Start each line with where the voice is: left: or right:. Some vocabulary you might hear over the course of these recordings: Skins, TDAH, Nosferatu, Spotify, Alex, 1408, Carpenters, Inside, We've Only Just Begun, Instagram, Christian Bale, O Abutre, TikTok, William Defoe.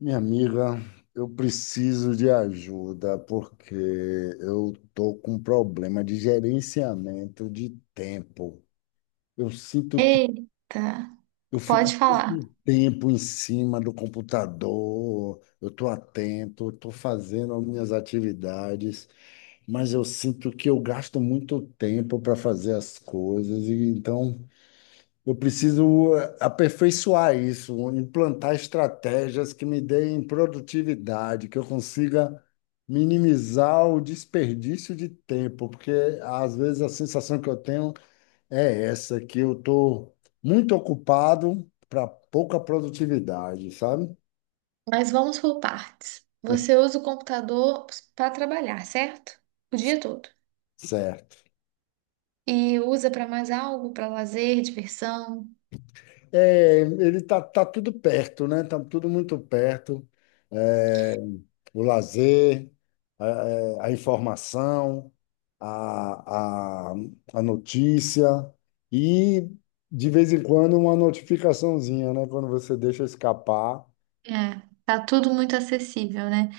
left: Minha amiga, eu preciso de ajuda porque eu tô com um problema de gerenciamento de tempo. Eu sinto que
right: Eita,
left: eu fico
right: pode falar.
left: muito tempo em cima do computador, eu tô atento, eu tô fazendo as minhas atividades, mas eu sinto que eu gasto muito tempo para fazer as coisas e então eu preciso aperfeiçoar isso, implantar estratégias que me deem produtividade, que eu consiga minimizar o desperdício de tempo, porque às vezes a sensação que eu tenho é essa, que eu estou muito ocupado para pouca produtividade, sabe?
right: Mas vamos por partes. Você usa o computador para trabalhar, certo? O dia todo.
left: Certo.
right: E usa para mais algo, para lazer, diversão.
left: É, ele tá tudo perto, né? Tá tudo muito perto. É, o lazer, a, a informação, a, a, a notícia e, de vez em quando, uma notificaçãozinha, né? Quando você deixa escapar.
right: É, tá tudo muito acessível, né?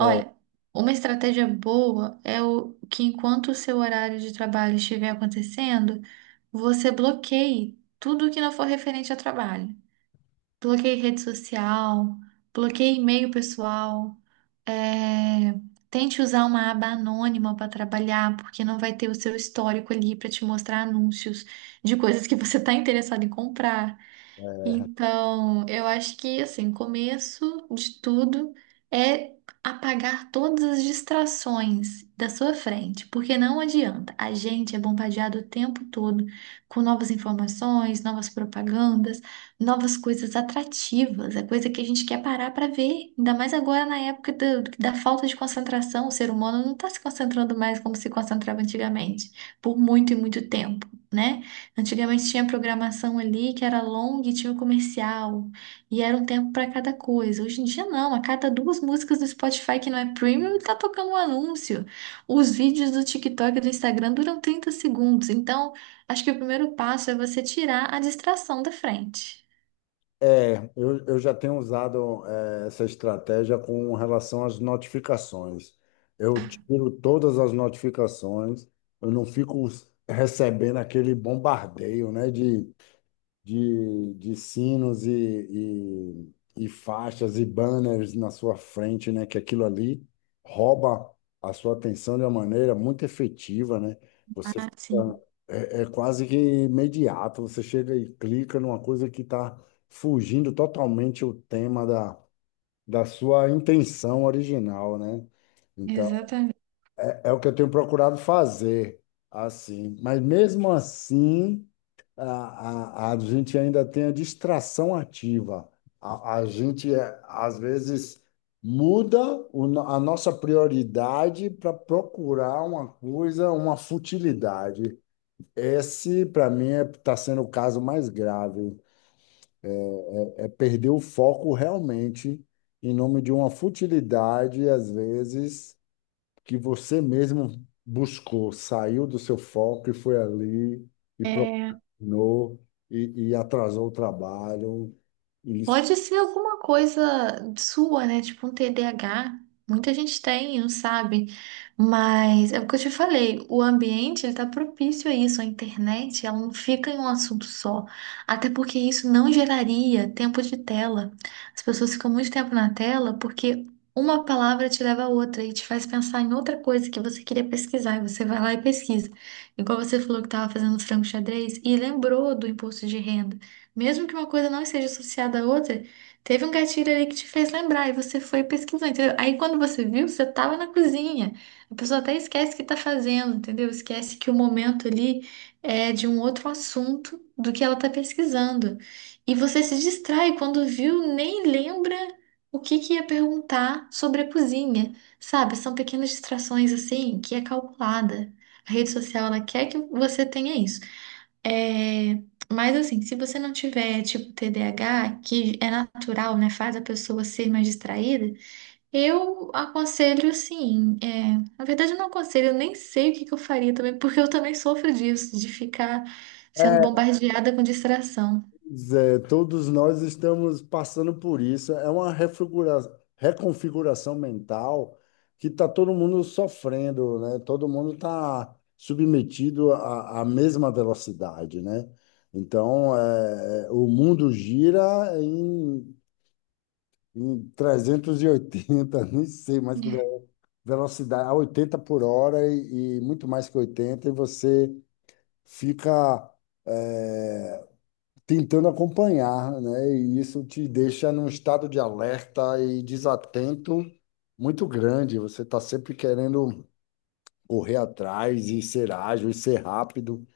right: Olha, uma estratégia boa é o que enquanto o seu horário de trabalho estiver acontecendo, você bloqueie tudo que não for referente ao trabalho. Bloqueei rede social, bloqueei e-mail pessoal. É, tente usar uma aba anônima para trabalhar, porque não vai ter o seu histórico ali para te mostrar anúncios de coisas que você está interessado em comprar. Então, eu acho que assim, começo de tudo é apagar todas as distrações da sua frente, porque não adianta. A gente é bombardeado o tempo todo com novas informações, novas propagandas, novas coisas atrativas, é coisa que a gente quer parar para ver. Ainda mais agora na época da falta de concentração, o ser humano não está se concentrando mais como se concentrava antigamente, por muito e muito tempo, né? Antigamente tinha programação ali que era longa e tinha o comercial, e era um tempo para cada coisa. Hoje em dia não, a cada duas músicas do Spotify que não é premium tá tocando um anúncio. Os vídeos do TikTok e do Instagram duram 30 segundos, então acho que o primeiro passo é você tirar a distração da frente.
left: É, eu já tenho usado essa estratégia com relação às notificações. Eu tiro todas as notificações, eu não fico recebendo aquele bombardeio, né, de sinos e faixas e banners na sua frente, né? Que aquilo ali rouba a sua atenção de uma maneira muito efetiva, né? Você
right: Ah,
left: fica,
right: sim,
left: é quase que imediato, você chega e clica numa coisa que está fugindo totalmente o tema da sua intenção original, né? Então,
right: exatamente.
left: é o que eu tenho procurado fazer, assim. Mas mesmo assim a gente ainda tem a distração ativa. A gente, é, às vezes, muda o no- a nossa prioridade para procurar uma coisa, uma futilidade. Esse, para mim, está sendo o caso mais grave. É perder o foco realmente em nome de uma futilidade, às vezes, que você mesmo buscou, saiu do seu foco e foi ali e procrastinou e atrasou o trabalho. Isso.
right: Pode ser alguma coisa sua, né? Tipo um TDAH. Muita gente tem, não sabe. Mas é o que eu te falei, o ambiente ele tá propício a isso. A internet, ela não fica em um assunto só. Até porque isso não geraria tempo de tela. As pessoas ficam muito tempo na tela porque uma palavra te leva a outra e te faz pensar em outra coisa que você queria pesquisar. E você vai lá e pesquisa. Igual você falou que estava fazendo frango xadrez e lembrou do imposto de renda. Mesmo que uma coisa não esteja associada à outra, teve um gatilho ali que te fez lembrar e você foi pesquisando, entendeu? Aí quando você viu, você estava na cozinha. A pessoa até esquece o que está fazendo, entendeu? Esquece que o momento ali é de um outro assunto do que ela está pesquisando. E você se distrai quando viu, nem lembra o que que ia perguntar sobre a cozinha, sabe? São pequenas distrações assim que é calculada. A rede social, ela quer que você tenha isso. É, mas assim, se você não tiver tipo TDAH, que é natural, né, faz a pessoa ser mais distraída, eu aconselho sim. É, na verdade, eu não aconselho, eu nem sei o que que eu faria também, porque eu também sofro disso, de ficar sendo
left: É,
right: bombardeada com distração.
left: Zé, todos nós estamos passando por isso. É uma reconfiguração mental que está todo mundo sofrendo, né? Todo mundo está submetido à mesma velocidade, né? Então, o mundo gira em 380 nem sei mais que ve-
right: É.
left: velocidade, a 80 por hora e muito mais que 80 e você fica eh, tentando acompanhar, né? E isso te deixa num estado de alerta e desatento muito grande. Você está sempre querendo correr atrás e ser ágil e ser rápido,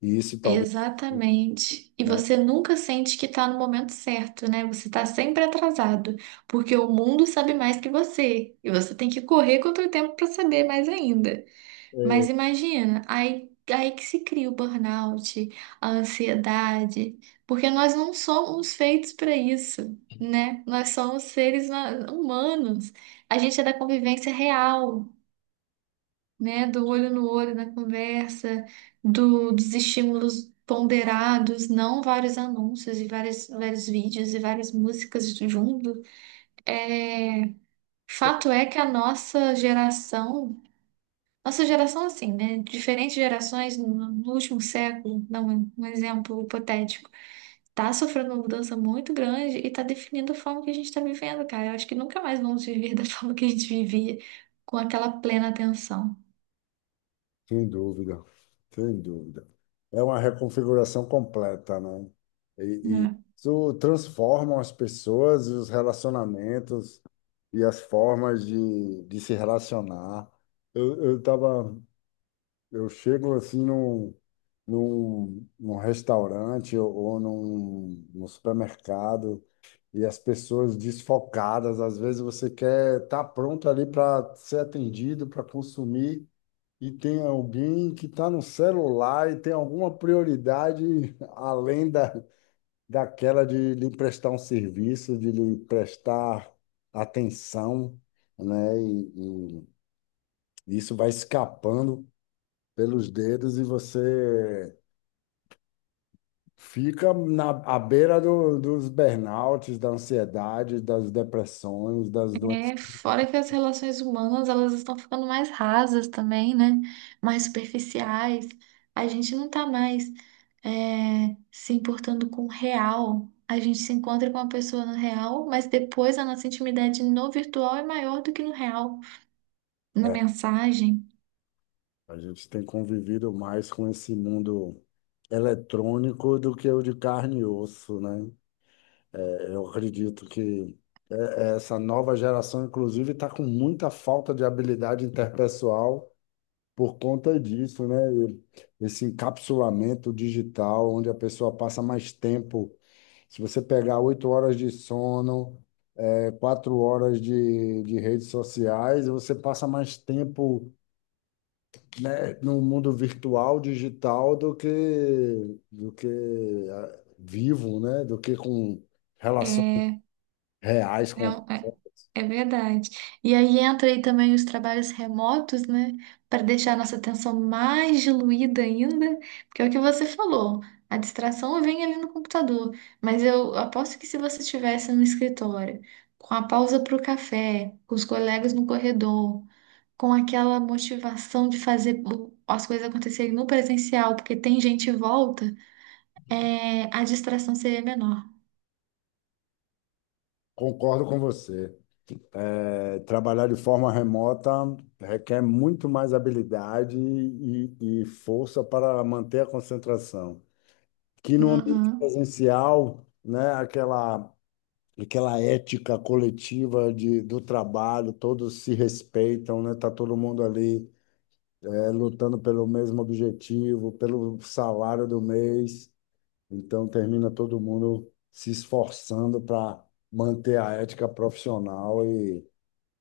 left: e isso talvez,
right: Exatamente. E
left: né?
right: você nunca sente que está no momento certo, né? Você está sempre atrasado, porque o mundo sabe mais que você, e você tem que correr contra o tempo para saber mais ainda. Mas
left: eh,
right: imagina, aí que se cria o burnout, a ansiedade, porque nós não somos feitos para isso, né? Nós somos seres humanos. A gente é da convivência real, né? Do olho no olho, na conversa, dos estímulos ponderados, não vários anúncios e vários, vários vídeos e várias músicas junto. É, fato é que a nossa geração, assim, né? Diferentes gerações no último século, dá um exemplo hipotético, tá sofrendo uma mudança muito grande e tá definindo a forma que a gente tá vivendo, cara. Eu acho que nunca mais vamos viver da forma que a gente vivia, com aquela plena atenção.
left: Sem dúvida, sem dúvida. É uma reconfiguração completa, né? E, e
right: Né?
left: isso transforma as pessoas e os relacionamentos e as formas de se relacionar. Eu tava, eu chego assim num restaurante ou, num supermercado e as pessoas desfocadas. Às vezes você quer estar pronto ali para ser atendido, para consumir e tem alguém que está no celular e tem alguma prioridade além daquela de lhe prestar um serviço, de lhe prestar atenção, né? E isso vai escapando pelos dedos e você fica à beira dos burnouts, da ansiedade, das depressões, das doenças.
right: É, fora que as relações humanas, elas estão ficando mais rasas também, né? Mais superficiais. A gente não tá mais se importando com o real. A gente se encontra com a pessoa no real, mas depois a nossa intimidade no virtual é maior do que no real, na mensagem.
left: A gente tem convivido mais com esse mundo eletrônico do que o de carne e osso, né? Eu acredito que essa nova geração, inclusive, está com muita falta de habilidade interpessoal por conta disso, né? Esse encapsulamento digital, onde a pessoa passa mais tempo. Se você pegar 8 horas de sono, é 4 horas de redes sociais, você passa mais tempo, né, no mundo virtual, digital, do que vivo, né? Do que com relações
right: é,
left: reais,
right: É,
left: com
right: um- é, é verdade. E aí entra aí também os trabalhos remotos, né? Para deixar a nossa atenção mais diluída ainda, porque é o que você falou, a distração vem ali no computador. Mas eu aposto que se você estivesse no escritório, com a pausa para o café, com os colegas no corredor, com aquela motivação de fazer as coisas acontecerem no presencial, porque tem gente em volta, a distração seria menor.
left: Concordo com você. É, trabalhar de forma remota requer muito mais habilidade e força para manter a concentração. Que no ambiente
right: Uhum.
left: presencial, né, aquela ética coletiva do trabalho, todos se respeitam, né, tá todo mundo ali, é, lutando pelo mesmo objetivo, pelo salário do mês. Então termina todo mundo se esforçando para manter a ética profissional e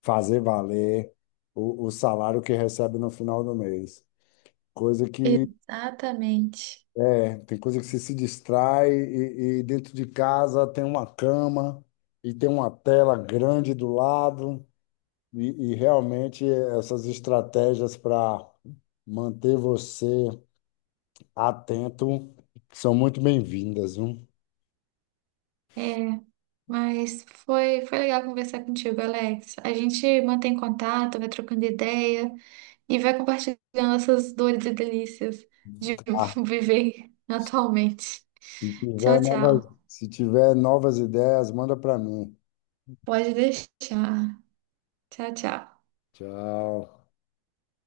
left: fazer valer o salário que recebe no final do mês. Coisa que
right: Exatamente.
left: é, tem coisa que você se distrai e dentro de casa tem uma cama e tem uma tela grande do lado e realmente essas estratégias para manter você atento são muito bem-vindas, viu?
right: É. Mas foi legal conversar contigo, Alex. A gente mantém contato, vai trocando ideia e vai compartilhando essas dores e delícias de
left: Ah,
right: viver atualmente.
left: se tiver
right: Tchau,
left: novas,
right: tchau.
left: se tiver novas ideias, manda para mim.
right: Pode deixar. Tchau, tchau.
left: Tchau.